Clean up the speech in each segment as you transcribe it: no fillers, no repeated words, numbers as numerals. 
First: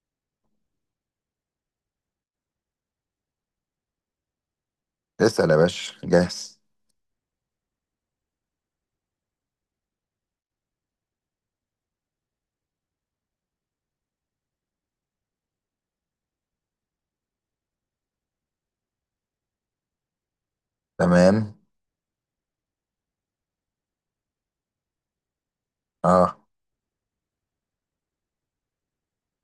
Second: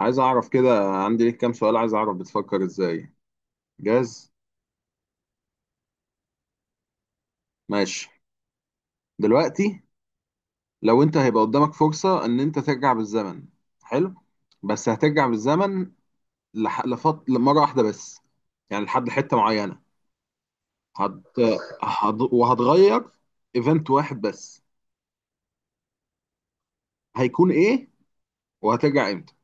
عايز اعرف كده، عندي ليك كام سؤال. عايز اعرف بتفكر ازاي. جاهز؟ اسأل يا باشا، جاهز. ماشي. دلوقتي لو انت هيبقى قدامك فرصة ان انت ترجع بالزمن. حلو. بس هترجع بالزمن لمرة واحدة بس، يعني لحد حتة معينة. هت... تمام. وهتغير ايفنت واحد بس. اه، هيكون ايه وهترجع امتى؟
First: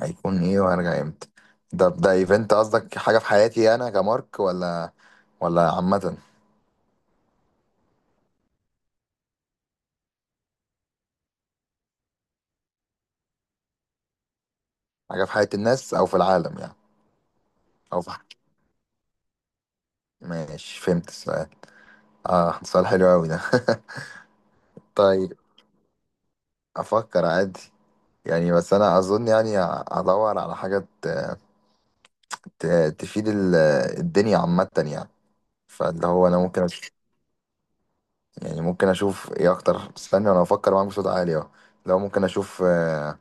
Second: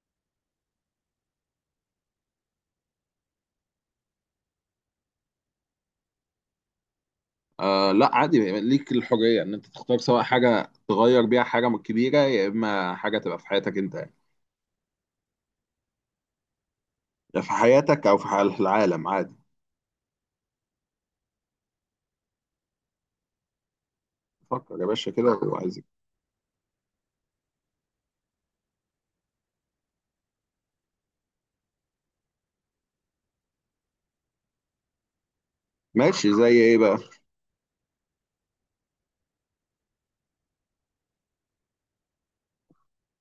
هيكون ايه وهرجع امتى؟ ده ايفنت، قصدك حاجة في حياتي انا كمارك ولا عامة؟ آه لا، عادي، ليك الحرية ان انت تختار، سواء حاجة تغير بيها حاجة كبيرة، يا اما حاجة تبقى في حياتك انت يعني. حاجة في حياة الناس او في العالم يعني، يا في او حياتك في او في حاجة. حال العالم، عادي. ماشي، فهمت السؤال. اه، سؤال حلو قوي ده. فكر يا باشا طيب، كده وعايزك. افكر عادي. يعني بس انا اظن يعني ادور على حاجة تفيد الدنيا عامة يعني، فاللي هو ماشي، انا زي ممكن ايه بقى؟ يعني ممكن اشوف ايه اكتر. استنى، انا افكر معاك بصوت عالي اهو. لو ممكن اشوف،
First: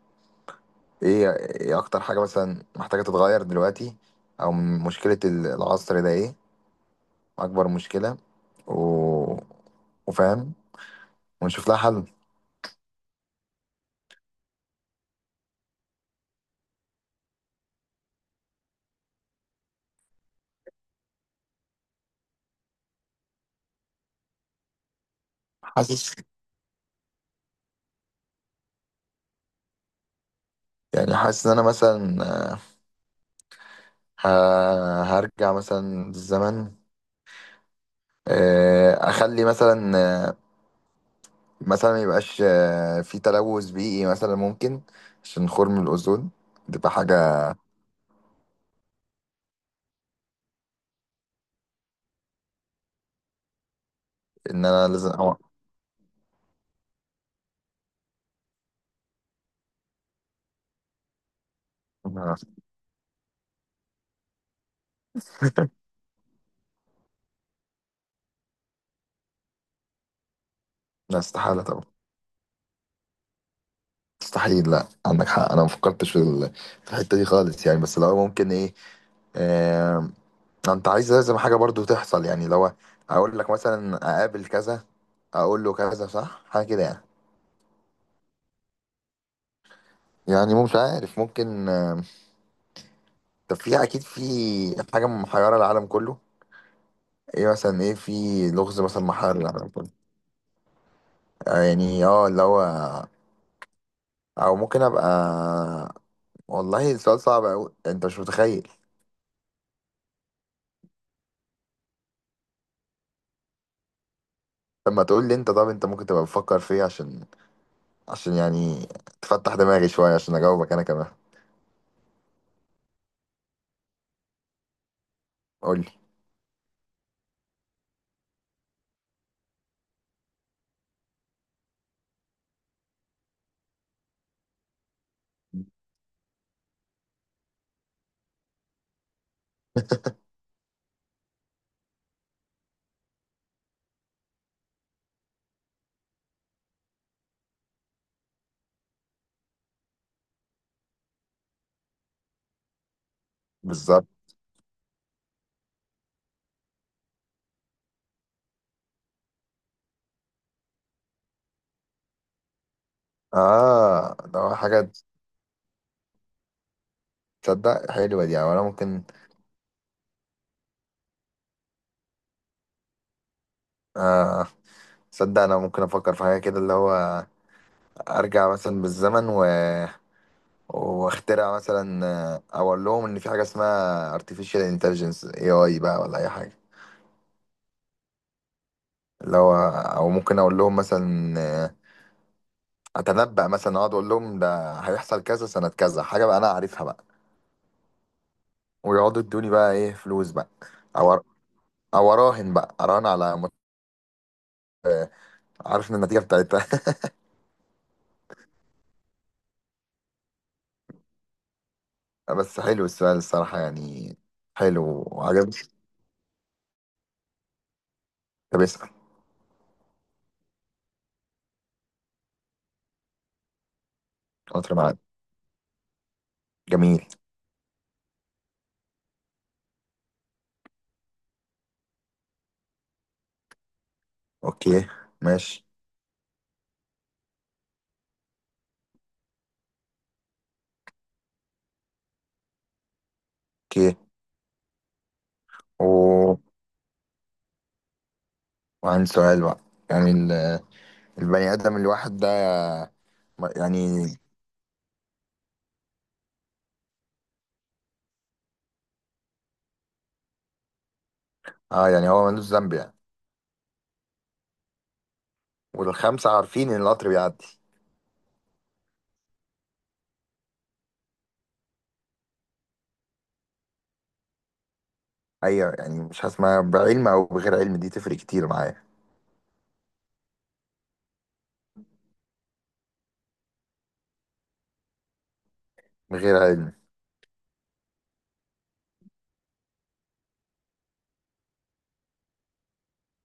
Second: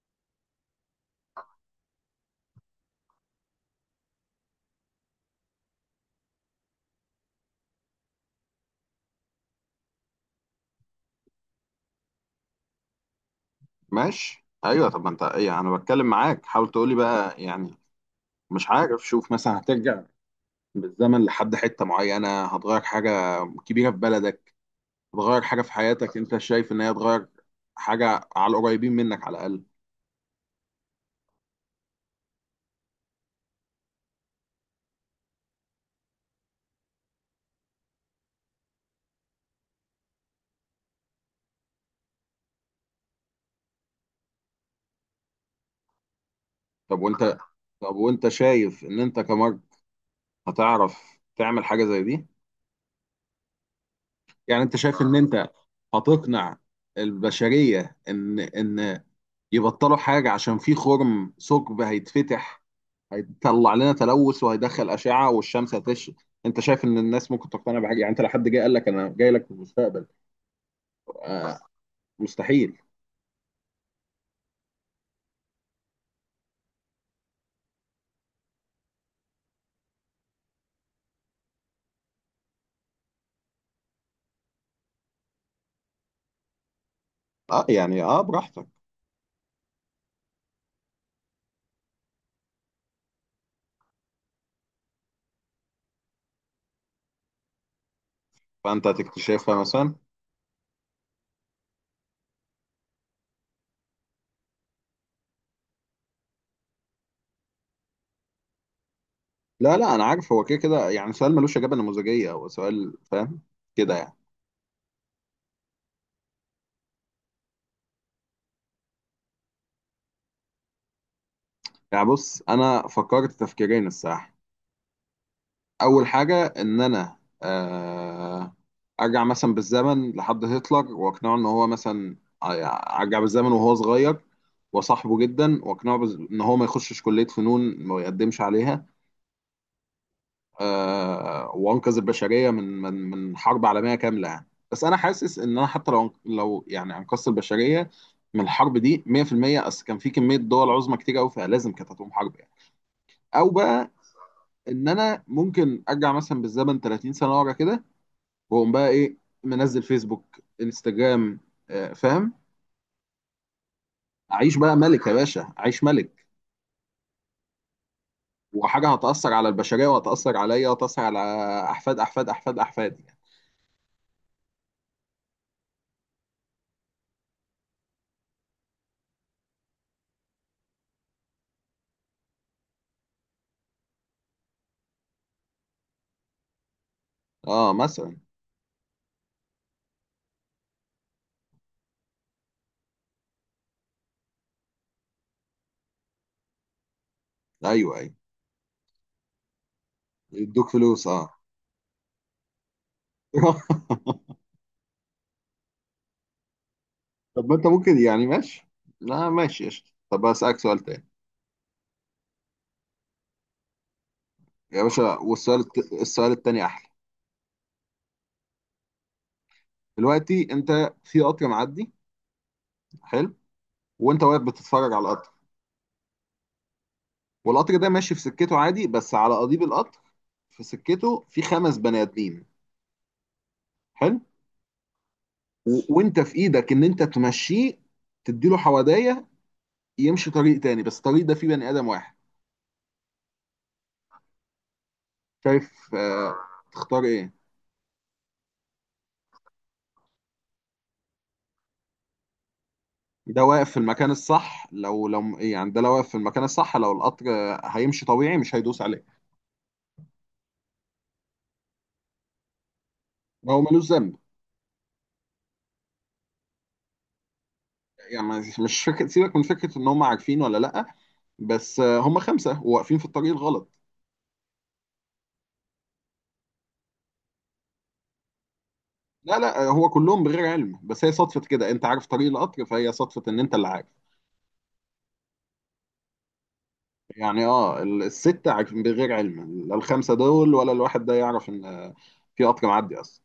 ايه اكتر حاجة مثلا محتاجة تتغير دلوقتي، او من مشكلة العصر ده ايه، اكبر مشكلة، و... وفاهم، ونشوف لها حل. ماشي ايوه. طب ما انت ايه، انا بتكلم معاك، حاول تقولي بقى يعني. مش عارف، شوف مثلا، هترجع بالزمن لحد حته معينه، هتغير حاجه كبيره في بلدك، هتغير حاجه في حاسس حياتك. انت شايف ان هي هتغير حاجه على القريبين منك على الاقل؟ حاسس ان انا مثلا ه... هرجع مثلا للزمن، اخلي مثلا، آه، ميبقاش في تلوث بيئي مثلا، ممكن عشان خرم الاوزون تبقى طب وانت حاجة. طب وانت شايف ان انت كمرج هتعرف تعمل حاجه زي دي؟ يعني ان انت انا شايف لازم ان انت هتقنع البشريه ان يبطلوا حاجة عشان في خرم، ثقب هيتفتح، هيطلع لنا تلوث وهيدخل أشعة والشمس هتشرق؟ أنت شايف إن الناس ممكن تقتنع بحاجة؟ يعني أنت لو حد جه قال لك: أنا جاي لك في المستقبل. لا، آه، استحالة طبعا. مستحيل. مستحيل. لا، عندك حق، انا ما فكرتش في الحته دي خالص يعني. بس لو ممكن ايه، آه انت عايز لازم حاجه برضو تحصل يعني، لو اقول لك مثلا اقابل كذا، اقول له كذا صح، حاجه كده يعني. أه يعني، أه، براحتك. يعني مش عارف، ممكن. طب في اكيد في حاجه محيره العالم كله. ايه مثلا، ايه في لغز فأنت مثلا محير هتكتشفها العالم كله؟ مثلا. آه يعني اه، اللي هو، او ممكن ابقى والله السؤال صعب قوي، انت مش متخيل. لا لا، أنا عارف هو كده كده، يعني سؤال ملوش إجابة نموذجية، هو سؤال فاهم كده يعني. لما تقول لي انت، طب انت ممكن تبقى بتفكر في ايه، عشان يعني تفتح دماغي شوية، عشان أجاوبك أنا كمان. يعني بص، أنا فكرت تفكيرين الصراحة. قول لي. اول حاجه ان انا آه، ارجع مثلا بالزمن لحد هتلر واقنعه ان هو مثلا، ارجع بالزمن وهو صغير وصاحبه جدا واقنعه ان هو ما يخشش كليه فنون، ما يقدمش عليها. وانقذ البشريه من حرب عالميه كامله يعني. بس انا حاسس ان انا حتى لو يعني انقذت البشريه من الحرب دي 100%، اصل كان في كميه دول عظمى كتير قوي، فلازم كانت هتقوم حرب يعني. او بقى بالظبط. ان انا ممكن ارجع مثلا بالزمن 30 سنه ورا كده، واقوم بقى ايه، منزل فيسبوك، انستجرام. فاهم. آه، ده هو اعيش بقى حاجة. ملك يا باشا، اعيش ملك. تصدق حلوة دي. أو أنا وحاجه ممكن. هتاثر على البشريه وهتاثر عليا وهتاثر على احفاد احفاد احفاد احفادي يعني. آه تصدق أنا ممكن أفكر في حاجة كده، اللي هو أرجع مثلا بالزمن و... واخترع مثلا، أو أقول لهم إن في حاجة اسمها artificial intelligence AI بقى ولا أي حاجة. اه مثلا. اللي هو، أو ممكن أقول لهم مثلا، أتنبأ مثلا، أقعد أقول لهم ده هيحصل كذا سنة كذا، حاجة بقى أنا عارفها بقى. ايوه ايوه، ويقعدوا يدوني بقى إيه، فلوس بقى. يدوك فلوس أو اه. او اراهن على عارف إن النتيجه بتاعتها. طب ما انت ممكن يعني ماشي. لا ماشي قشطة، طب اسالك سؤال تاني؟ بس حلو السؤال الصراحه يعني، يا حلو باشا، وعجبني. السؤال التاني احلى. طب اسال. دلوقتي انت في قطر معدي. حلو. وانت واقف قطر بتتفرج معاك. على القطر. جميل. والقطر ده ماشي في سكته عادي، بس على قضيب القطر في سكته في خمس بني ادمين. حلو. اوكي، ماشي. وانت في ايدك ان انت تمشيه، تديله حوادية، يمشي طريق تاني، بس الطريق ده فيه بني ادم واحد. اوكي، شايف؟ آه. و... تختار ايه؟ وعندي سؤال بقى. يعني البني ادم الواحد ده، ده واقف في المكان يعني الصح. لو يعني ده لو واقف في المكان الصح، لو القطر هيمشي طبيعي مش هيدوس عليه. اه، يعني هو ملوش ذنب يعني. هو ملوش ذنب والخمسه عارفين ان القطر بيعدي؟ يعني. مش فكرة، سيبك من فكرة ان هم عارفين ولا لا، بس هم خمسة وواقفين في الطريق الغلط. ايوه. يعني مش هسمع، بعلم او بغير علم دي تفرق كتير معايا. لا لا، هو كلهم بغير علم، بس هي صدفة كده انت عارف طريق القطر، فهي صدفة ان انت اللي عارف. بغير علم. يعني اه، الستة بغير علم، لا الخمسة دول ولا الواحد ده يعرف ان في قطر معدي اصلا.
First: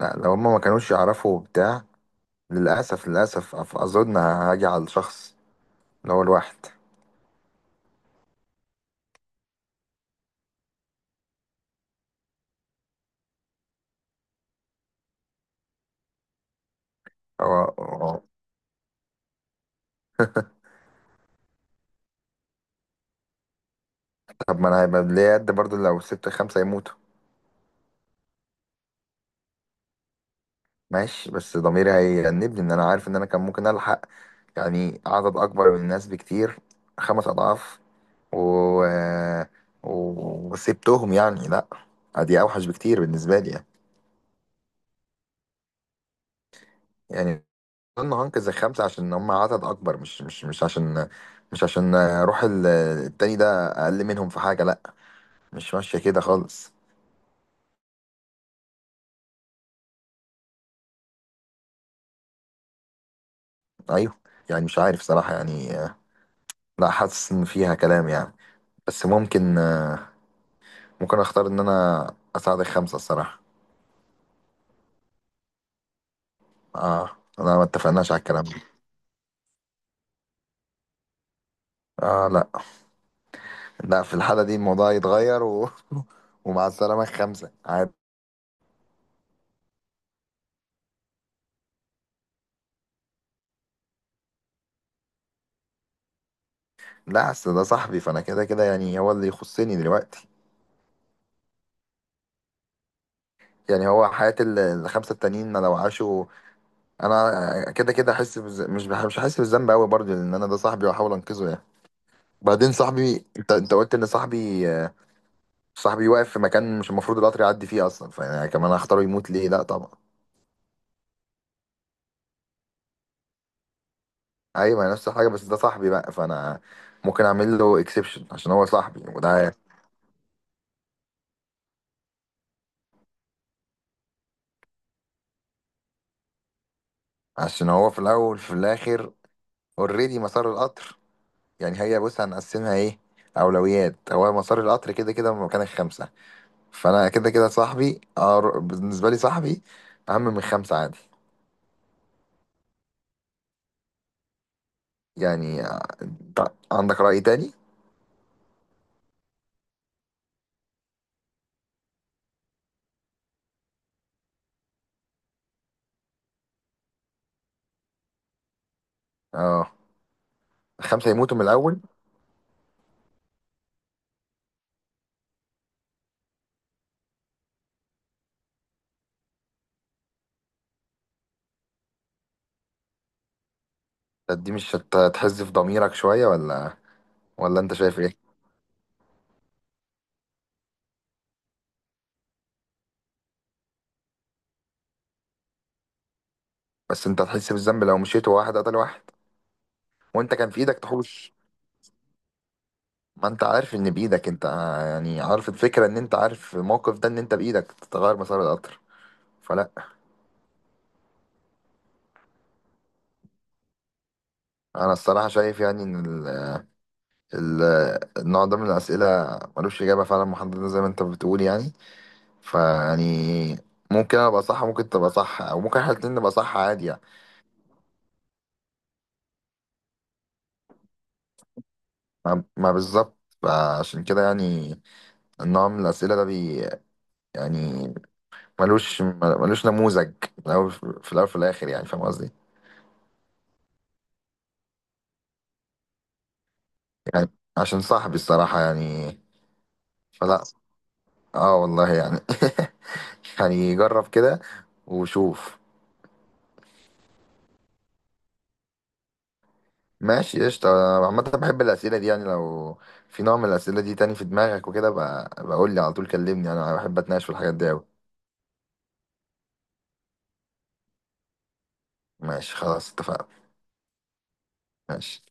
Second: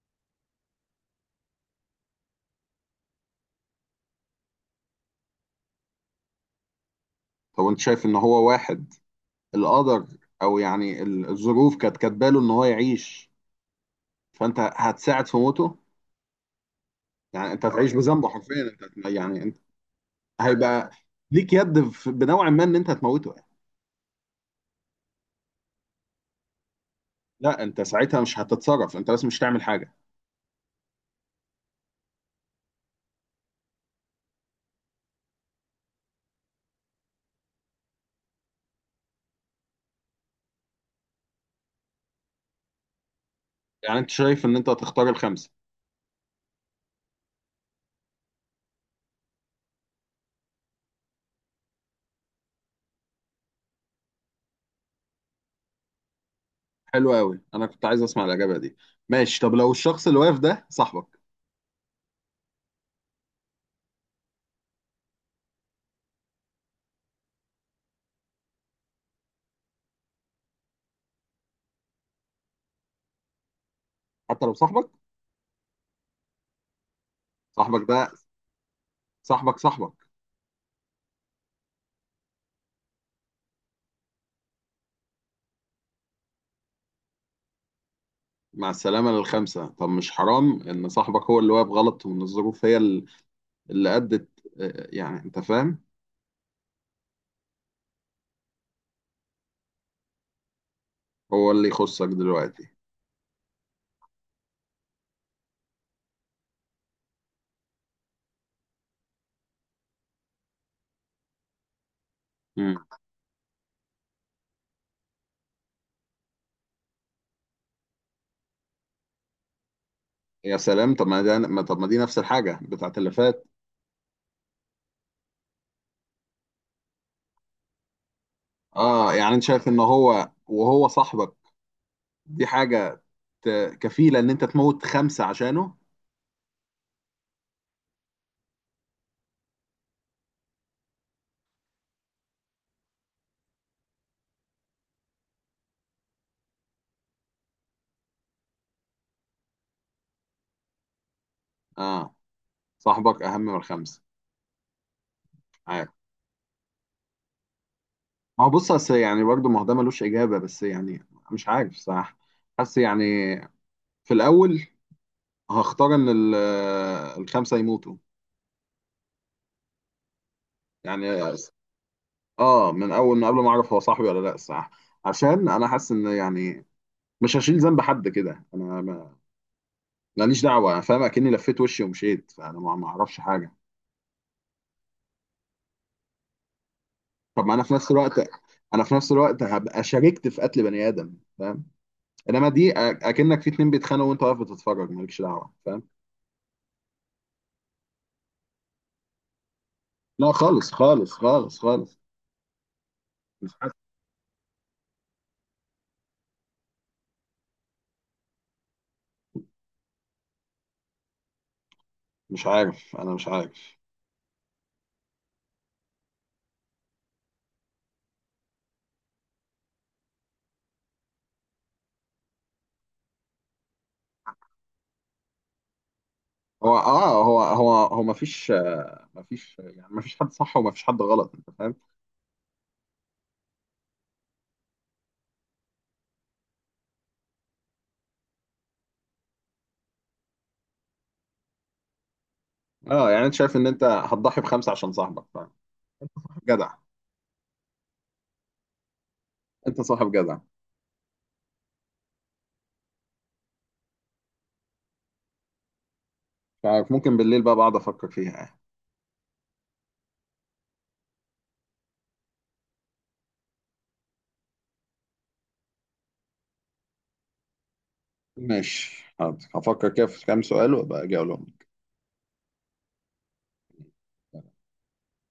لا، لو هما ما كانوش يعرفوا بتاع. للاسف، للاسف، اظن هاجي على الشخص اللي هو الواحد. طب انت شايف ان هو واحد القدر، او يعني الظروف كانت كاتباله ان هو يعيش، فانت هتساعد في موته يعني؟ هو انت هتعيش هو- بذنبه حرفيا، انت يعني انت هيبقى ليك يد بنوع ما ان انت هتموته يعني. طب ما انا هيبقى ليا قد برضه لو سبت خمسة يموتوا. لا انت ساعتها مش هتتصرف، انت بس مش هتعمل حاجة. ماشي، بس ضميري هيأنبني ان انا عارف ان انا كان ممكن الحق يعني عدد اكبر من الناس بكتير، خمس اضعاف، و... و- وسبتهم يعني. لا، دي اوحش بكتير بالنسبة لي يعني. يعني انت شايف ان انت هتختار الخمسة. يعني اظن هنقذ الخمسة عشان هم عدد اكبر، مش عشان روح التاني ده اقل منهم في حاجة. لا، مش ماشية كده خالص. حلو قوي، انا كنت عايز اسمع الاجابة دي. ماشي، طب لو الشخص اللي واقف ده صاحبك؟ ايوه، يعني مش عارف صراحة يعني. لا، حاسس ان فيها كلام يعني. بس ممكن، ممكن اختار ان انا اساعدك خمسة الصراحة. حتى لو صاحبك؟ اه، لا، ما صاحبك ده، اتفقناش على الكلام ده. صاحبك صاحبك. اه، لا، لا، في الحالة دي الموضوع يتغير ومع السلامة خمسة عادي. مع السلامة للخمسة. طب مش حرام إن صاحبك هو اللي واقف غلط، وإن الظروف هي اللي أدت، يعني أنت فاهم. لا، اصل ده صاحبي، فانا كده كده يعني هو اللي يخصني دلوقتي. هو اللي يخصك دلوقتي؟ يعني هو حياة الخمسة التانيين لو عاشوا، انا كده كده احس بز... مش بح... مش هحس بالذنب قوي برضه، لان انا ده صاحبي واحاول انقذه يعني. بعدين مم. صاحبي انت قلت ان صاحبي، صاحبي واقف في مكان مش المفروض القطر يعدي فيه اصلا، فانا كمان هختاره يموت ليه؟ لا، طبعا. يا سلام. طب ما دي نفس الحاجة بتاعت اللي فات. ايوه، ما هي نفس الحاجه، بس ده صاحبي بقى، فانا ممكن اعمل له اكسبشن عشان هو صاحبي آه يعني أنت وده. شايف إن هو، وهو صاحبك، دي حاجة كفيلة إن أنت تموت خمسة عشانه. عشان هو في الاول في الاخر، اوريدي مسار القطر. يعني هي، بص، هنقسمها ايه؟ اولويات. هو مسار القطر كده كده من مكان الخمسه، فانا كده كده صاحبي، بالنسبه لي صاحبي اهم من خمسه عادي. آه، صاحبك أهم من الخمسة. يعني، عارف، أنت عندك راي تاني؟ ما هو بص، أصل يعني برضه، ما هو ده ملوش إجابة بس يعني. مش عارف صح، حاسس يعني. في الأول هختار ان الخمسه يموتوا. اه، يعني خمسه يموتوا من الاول. اه، من اول ما قبل ما اعرف هو صاحبي ولا لا الصراحه. عشان انا حاسس ان يعني مش هشيل ذنب حد كده. انا ماليش دعوه، انا فاهم اكني لفيت وشي ومشيت، فانا ما اعرفش حاجه. طب دي مش هتحز في ضميرك شويه ولا طب ما ولا انا انت في نفس شايف الوقت، ايه؟ انا في نفس الوقت هبقى شاركت في قتل بني ادم، فاهم. انما دي اكنك في اتنين بيتخانقوا وانت واقف بتتفرج مالكش دعوه، فاهم. بس انت هتحس بالذنب لو مشيت وواحد قتل واحد لا وانت كان في خالص ايدك خالص تحوش. خالص خالص. ما انت مش عارف ان حاسس- بايدك انت، يعني عارف الفكره، ان انت عارف الموقف ده، ان انت بايدك تغير مسار القطر، فلا. مش عارف، انا مش عارف. انا الصراحه شايف يعني ان ال- النوع ده من الاسئله ملوش اجابه فعلا محدده زي ما انت بتقول يعني. فيعني ممكن انا ابقى صح، ممكن تبقى صح، او ممكن احنا الاتنين نبقى صح هو عادي يعني. اه هو هو هو مفيش، مفيش يعني، مفيش حد صح ومفيش حد غلط، انت فاهم. ما بالظبط. فعشان كده يعني، النوع من الاسئله ده يعني ملوش نموذج، في الأول في الأول في الآخر، يعني فاهم قصدي. اه يعني انت شايف ان انت هتضحي بخمسه عشان صاحبك، فاهم. جدع. عشان صاحبي الصراحة يعني. انت صاحب جدع. فلا، اه والله يعني. يعني جرب كده وشوف. فممكن بالليل بقى بقعد افكر فيها يعني. ماشي، قشطة. أنا عامة بحب الأسئلة دي يعني. لو في نوع من الأسئلة دي تاني في دماغك وكده بقى، بقول لي على طول، كلمني، أنا بحب أتناقش في الحاجات دي أوي. ماشي حاضر، هفكر كده في كام سؤال وابقى اجي اقولهم. ماشي، خلاص، اتفقنا. ماشي.